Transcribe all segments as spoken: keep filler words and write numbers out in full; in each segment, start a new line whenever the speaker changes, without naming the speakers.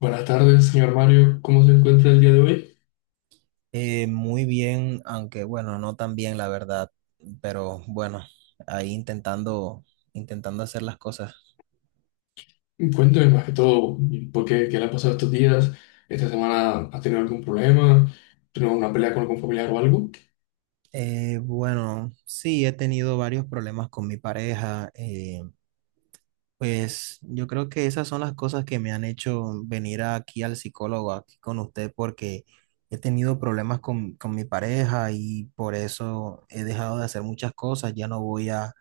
Buenas tardes, señor Mario. ¿Cómo se encuentra el día de hoy?
Eh, muy bien, aunque bueno, no tan bien la verdad, pero bueno, ahí intentando, intentando hacer las cosas.
Cuénteme más que todo, ¿por qué, qué le ha pasado estos días? ¿Esta semana ha tenido algún problema? ¿Tuvo una pelea con algún familiar o algo?
Eh, bueno, sí, he tenido varios problemas con mi pareja. Eh, pues yo creo que esas son las cosas que me han hecho venir aquí al psicólogo, aquí con usted, porque he tenido problemas con, con mi pareja y por eso he dejado de hacer muchas cosas. Ya no voy a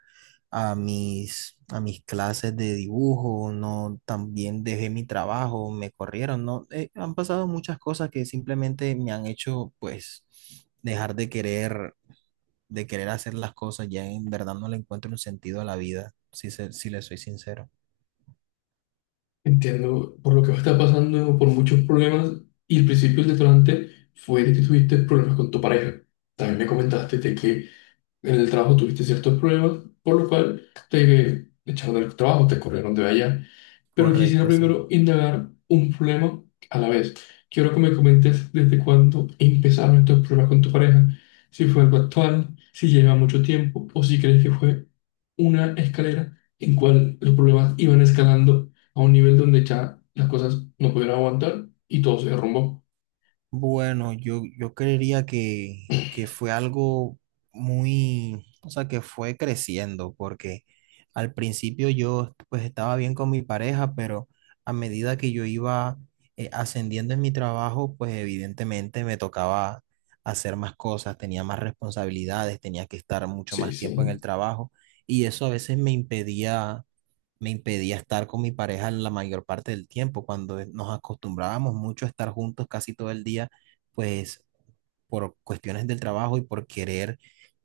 a mis, a mis clases de dibujo, no, también dejé mi trabajo, me corrieron, no. Eh, han pasado muchas cosas que simplemente me han hecho, pues, dejar de querer, de querer hacer las cosas, ya en verdad no le encuentro un sentido a la vida, si se, si le soy sincero.
Entiendo por lo que está pasando, por muchos problemas, y el principio del detonante fue de que tuviste problemas con tu pareja. También me comentaste de que en el trabajo tuviste ciertos problemas, por lo cual te echaron del trabajo, te corrieron de allá. Pero quisiera
Correcto, sí.
primero indagar un problema a la vez. Quiero que me comentes desde cuándo empezaron estos problemas con tu pareja, si fue algo actual, si lleva mucho tiempo o si crees que fue una escalera en cual los problemas iban escalando a un nivel donde ya las cosas no pudieron aguantar y todo se derrumbó.
Bueno, yo, yo creería que, que fue algo muy, o sea, que fue creciendo, porque al principio yo pues estaba bien con mi pareja, pero a medida que yo iba eh, ascendiendo en mi trabajo, pues evidentemente me tocaba hacer más cosas, tenía más responsabilidades, tenía que estar mucho
Sí,
más tiempo en el
sí.
trabajo y eso a veces me impedía me impedía estar con mi pareja la mayor parte del tiempo. Cuando nos acostumbrábamos mucho a estar juntos casi todo el día, pues por cuestiones del trabajo y por querer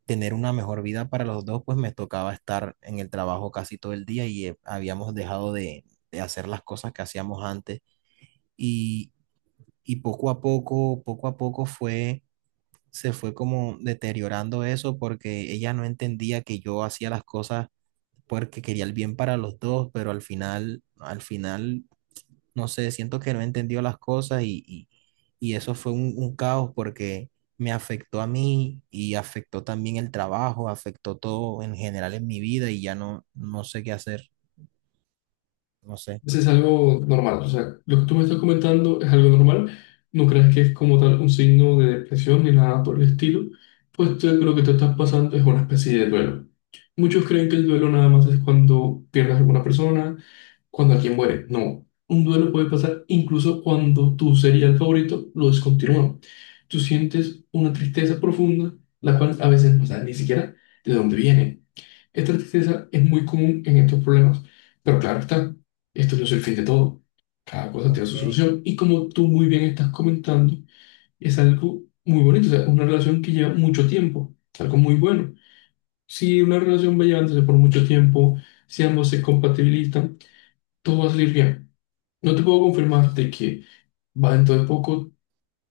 tener una mejor vida para los dos, pues me tocaba estar en el trabajo casi todo el día y eh, habíamos dejado de, de hacer las cosas que hacíamos antes. Y, y poco a poco, poco a poco fue, se fue como deteriorando eso porque ella no entendía que yo hacía las cosas porque quería el bien para los dos, pero al final, al final, no sé, siento que no entendió las cosas y, y- y eso fue un, un caos porque me afectó a mí y afectó también el trabajo, afectó todo en general en mi vida y ya no, no sé qué hacer, no sé.
Eso es algo normal. O sea, lo que tú me estás comentando es algo normal. No creas que es como tal un signo de depresión ni nada por el estilo, pues tú- lo que te estás pasando es una especie de duelo. Muchos creen que el duelo nada más es cuando pierdes a alguna persona, cuando alguien muere. No, un duelo puede pasar incluso cuando tu serial favorito lo descontinúa. Tú sientes una tristeza profunda, la cual a veces no sabes ni siquiera de dónde viene. Esta tristeza es muy común en estos problemas, pero claro está, esto no es el fin de todo. Cada cosa tiene
Ok,
su solución y como tú muy bien estás comentando, es algo muy bonito, o sea, una relación que lleva mucho tiempo, es algo muy bueno. Si una relación va llevándose por mucho tiempo, si ambos se compatibilizan, todo va a salir bien. No te puedo confirmar de que va dentro de poco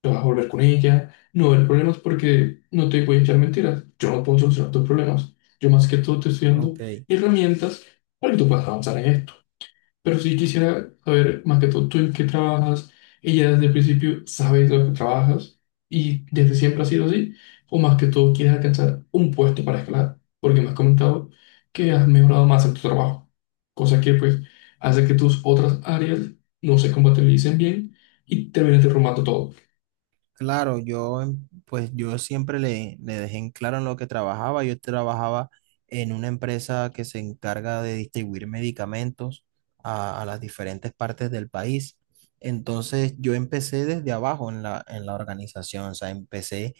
te vas a volver con ella, no va a haber problemas porque no te voy a echar mentiras, yo no puedo solucionar tus problemas, yo más que todo te estoy dando
ok.
herramientas para que tú puedas avanzar en esto. Pero sí quisiera saber más que todo tú en qué trabajas, ella desde el principio sabe lo que trabajas y desde siempre ha sido así, o más que todo quieres alcanzar un puesto para escalar, porque me has comentado que has mejorado más en tu trabajo, cosa que pues hace que tus otras áreas no se compatibilicen bien y termines derrumbando todo.
Claro, yo em- pues yo siempre le, le dejé en claro en lo que trabajaba. Yo trabajaba en una empresa que se encarga de distribuir medicamentos a, a las diferentes partes del país. Entonces yo empecé desde abajo en la, en la organización, o sea, empecé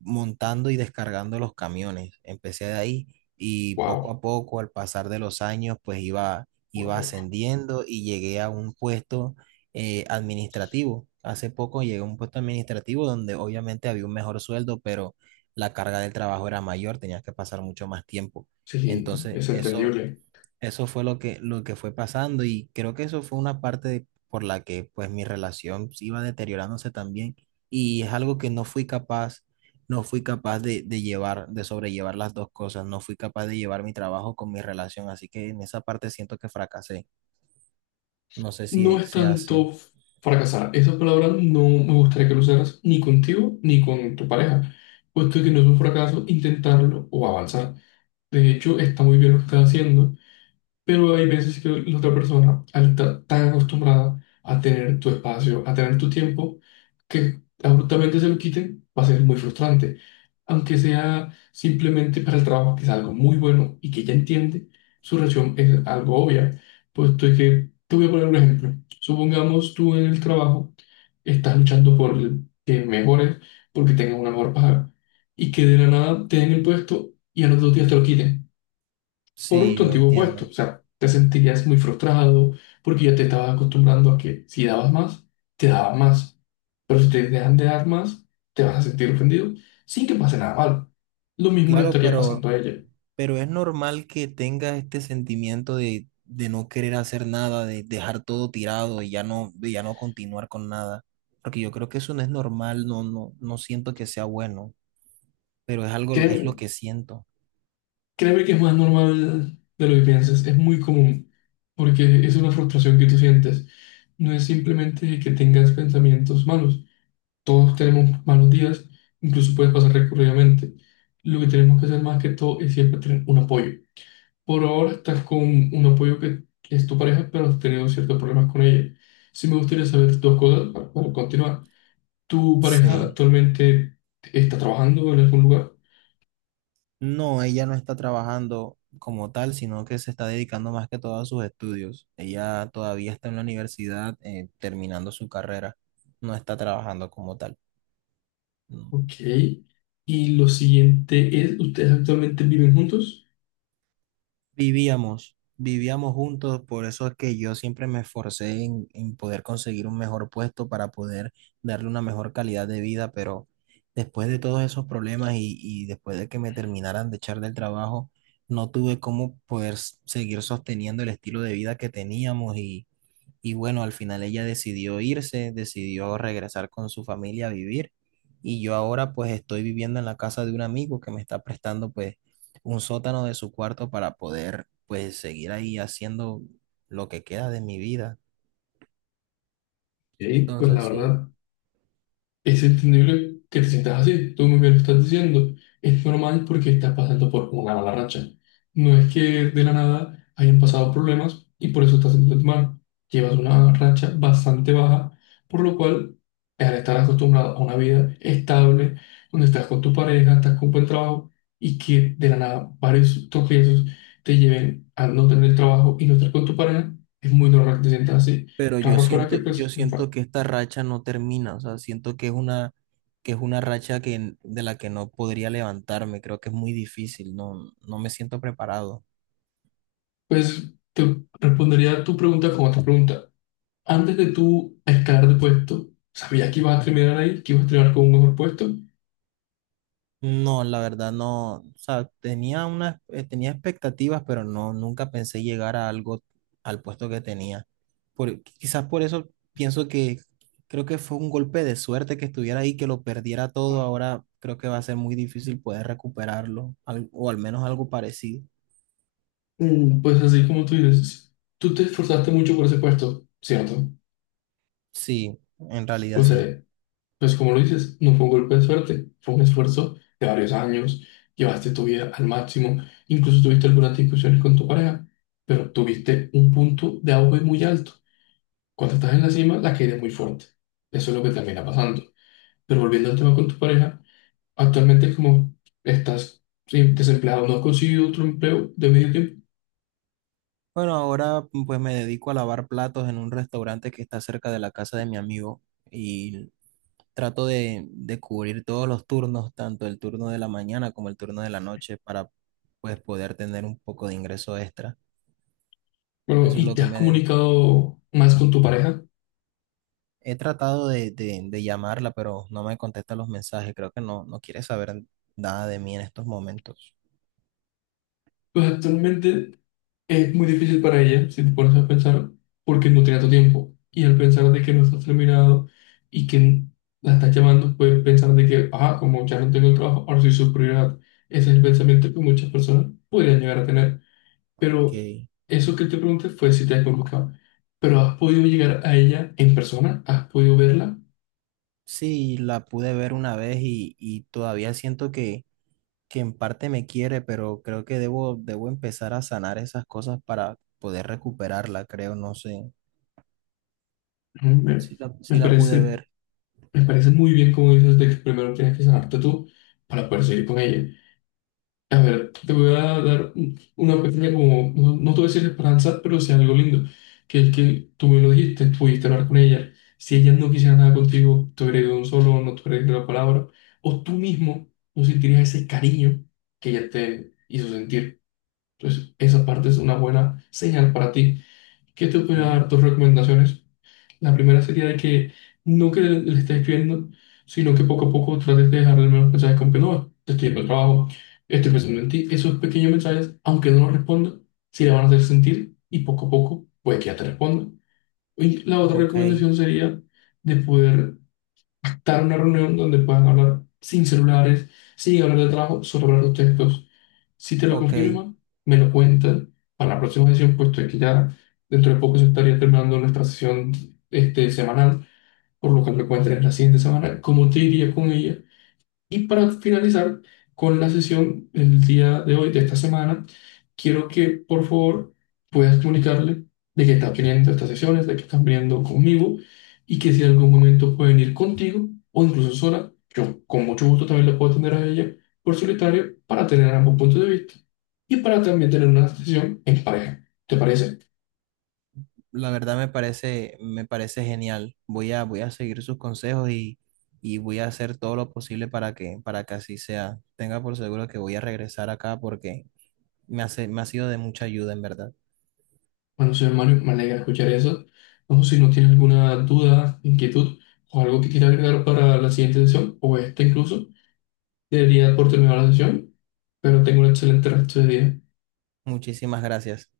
montando y descargando los camiones. Empecé de ahí y poco
Wow.
a poco, al pasar de los años, pues iba, iba
Wow.
ascendiendo y llegué a un puesto eh, administrativo. Hace poco llegué a un puesto administrativo donde obviamente había un mejor sueldo, pero la carga del trabajo era mayor, tenías que pasar mucho más tiempo.
Sí,
Entonces,
es
eso
entendible.
eso fue lo que, lo que fue pasando y creo que eso fue una parte de- por la que pues mi relación se iba deteriorándose también y es algo que no fui capaz, no fui capaz de, de llevar, de sobrellevar las dos cosas, no fui capaz de llevar mi trabajo con mi relación, así que en esa parte siento que fracasé. No sé si
No es
sea así.
tanto f- fracasar. Esa palabra no me gustaría que lo usaras ni contigo ni con tu pareja, puesto que no es un fracaso intentarlo o avanzar. De hecho, está muy bien lo que estás haciendo. Pero hay veces que la otra persona, al estar tan acostumbrada a tener tu espacio, a tener tu tiempo, que abruptamente se lo quiten, va a ser muy frustrante. Aunque sea simplemente para el trabajo, que es algo muy bueno y que ella entiende, su reacción es algo obvia. Puesto que te voy a poner un ejemplo. Supongamos tú en el trabajo estás luchando por el- que mejores, porque tengas una mejor paga, y que de la nada te den el puesto y a los dos días te lo quiten por
Sí,
tu
lo
antiguo puesto.
entiendo.
O sea, te sentirías muy frustrado porque ya te estabas acostumbrando a que si dabas más, te daban más. Pero si te dejan de dar más, te vas a sentir ofendido sin que pase nada malo. Lo mismo le
Claro,
estaría
pero...
pasando a ella.
Pero es normal que tengas este sentimiento de, de no querer hacer nada, de dejar todo tirado y ya no, de ya no continuar con nada. Porque yo creo que eso no es normal, no, no, no siento que sea bueno, pero es algo, es lo
Créeme,
que siento.
créeme que es más normal de lo que piensas, es muy común, porque es una frustración que tú sientes. No es simplemente que tengas pensamientos malos. Todos tenemos malos días, incluso puede pasar recurridamente. Lo que tenemos que hacer más que todo es siempre tener un apoyo. Por ahora estás con un apoyo que, que es tu pareja, pero has tenido ciertos problemas con ella. Sí me gustaría saber dos cosas pa- para continuar. ¿Tu pareja
Sí.
actualmente está trabajando en algún lugar?
No, ella no está trabajando como tal, sino que se está dedicando más que todo a sus estudios. Ella todavía está en la universidad, eh, terminando su carrera. No está trabajando como tal.
Ok. Y lo siguiente es, ¿ustedes actualmente viven juntos?
Vivíamos, vivíamos juntos, por eso es que yo siempre me esforcé en, en poder conseguir un mejor puesto para poder darle una mejor calidad de vida, pero después de todos esos problemas y, y después de que me terminaran de echar del trabajo, no tuve cómo poder s- seguir sosteniendo el estilo de vida que teníamos y y bueno, al final ella decidió irse, decidió regresar con su familia a vivir. Y yo ahora pues estoy viviendo en la casa de un amigo que me está prestando pues un sótano de su cuarto para poder pues seguir ahí haciendo lo que queda de mi vida.
Ok, pues la
Entonces sí,
verdad. Es entendible que te sientas así, tú muy bien lo estás diciendo, es normal porque estás pasando por una mala racha. No es que de la nada hayan pasado problemas y por eso estás sintiéndote mal. Llevas una racha bastante baja, por lo cual, al estar acostumbrado a una vida estable, donde estás con tu pareja, estás con buen trabajo y que de la nada varios tropiezos te lleven a no tener trabajo y no estar con tu pareja, es muy normal que te sientas así.
pero yo
Raro fuera que
siento, yo
pues.
siento que esta racha no termina, o sea, siento que es una, que es una racha que, de la que no podría levantarme, creo que es muy difícil, no, no me siento preparado.
Pues te respondería tu pregunta con otra pregunta. Antes de tú escalar de puesto, ¿sabías que ibas a terminar ahí, que ibas a terminar con un mejor puesto?
No, la verdad no, o sea, tenía una, eh, tenía expectativas, pero no, nunca pensé llegar a algo, al puesto que tenía. Por, quizás por eso pienso que creo que fue un golpe de suerte que estuviera ahí, que lo perdiera todo. Ahora creo que va a ser muy difícil poder recuperarlo, al- o al menos algo parecido.
Mm, pues así como tú dices, tú te esforzaste mucho por ese puesto, ¿cierto?
Sí, en realidad
Pues,
sí.
eh, pues como lo dices, no fue un golpe de suerte, fue un esfuerzo de varios años, llevaste tu vida al máximo, incluso tuviste algunas discusiones con tu pareja, pero tuviste un punto de auge muy alto. Cuando estás en la cima, la caída es muy fuerte. Eso es lo que termina pasando. Pero volviendo al tema con tu pareja, actualmente es como estás sí, desempleado, no has conseguido otro empleo de medio tiempo.
Bueno, ahora pues me dedico a lavar platos en un restaurante que está cerca de la casa de mi amigo y trato de, de cubrir todos los turnos, tanto el turno de la mañana como el turno de la noche, para pues poder tener un poco de ingreso extra.
Bueno,
Eso es
¿y
lo
te
que
has
me dedico.
comunicado más con tu pareja?
He tratado de, de- de llamarla, pero no me contesta los mensajes. Creo que no, no quiere saber nada de mí en estos momentos.
Pues actualmente es muy difícil para ella, si te pones a pensar, porque no tiene tu tiempo. Y al pensar de que no estás terminado y que la estás llamando, puedes pensar de que, ah, como ya no tengo el trabajo, ahora soy su prioridad. Ese es el pensamiento que muchas personas podrían llegar a tener. Pero
Que
eso que te pregunté fue si te has comunicado. Pero ¿has podido llegar a ella en persona? ¿Has podido verla?
sí, la pude ver una vez y, y todavía siento que que en parte me quiere, pero creo que debo, debo empezar a sanar esas cosas para poder recuperarla, creo, no sé.
Mm, Me,
Sí la,
me
sí la pude
parece,
ver,
me parece muy bien como dices de que primero tienes que sanarte tú para poder seguir con ella. A ver, te voy a dar un- una pequeña como, no, no te voy a decir esperanza, pero sí algo lindo, que es que tú me lo dijiste, pudiste hablar con ella. Si ella no quisiera nada contigo, te hubiera ido un solo, no te hubiera dicho la palabra, o tú mismo no sentirías ese cariño que ella te hizo sentir. Entonces, esa parte es una buena señal para ti. ¿Qué te voy a
sí.
dar dos recomendaciones? La primera sería de que no que le, le estés escribiendo, sino que poco a poco trates de dejarle al menos mensajes como que no, te estoy yendo al trabajo, estoy pensando en ti. Esos pequeños mensajes, aunque no los responda, sí le van a hacer sentir y poco a poco puede que ya te responda. Y la otra
Ok,
recomendación sería de poder dar una reunión donde puedan hablar sin celulares, sin hablar de trabajo, solo hablar de ustedes dos. Si te lo
ok.
confirman, me lo cuentan para la próxima sesión, puesto que ya dentro de poco se estaría terminando nuestra sesión este, semanal, por lo cual me pueden tener la siguiente semana, cómo te iría con ella. Y para finalizar con la sesión el día de hoy, de esta semana, quiero que por favor puedas comunicarle de que estás viniendo a estas sesiones, de que estás viniendo conmigo y que si en algún momento pueden ir contigo o incluso sola, yo con mucho gusto también la puedo atender a ella por solitario para tener ambos puntos de vista y para también tener una sesión en pareja. ¿Te parece?
La verdad me parece, me parece genial. Voy a, voy a seguir sus consejos y, y voy a hacer todo lo posible para que, para que así sea. Tenga por seguro que voy a regresar acá porque me hace, me ha sido de mucha ayuda, en verdad.
Bueno, señor Mario, me alegra escuchar eso. No si no tiene alguna duda, inquietud o algo que quiera agregar para la siguiente sesión o esta incluso. Debería por terminar la sesión, pero tengo un excelente resto de día.
Muchísimas gracias.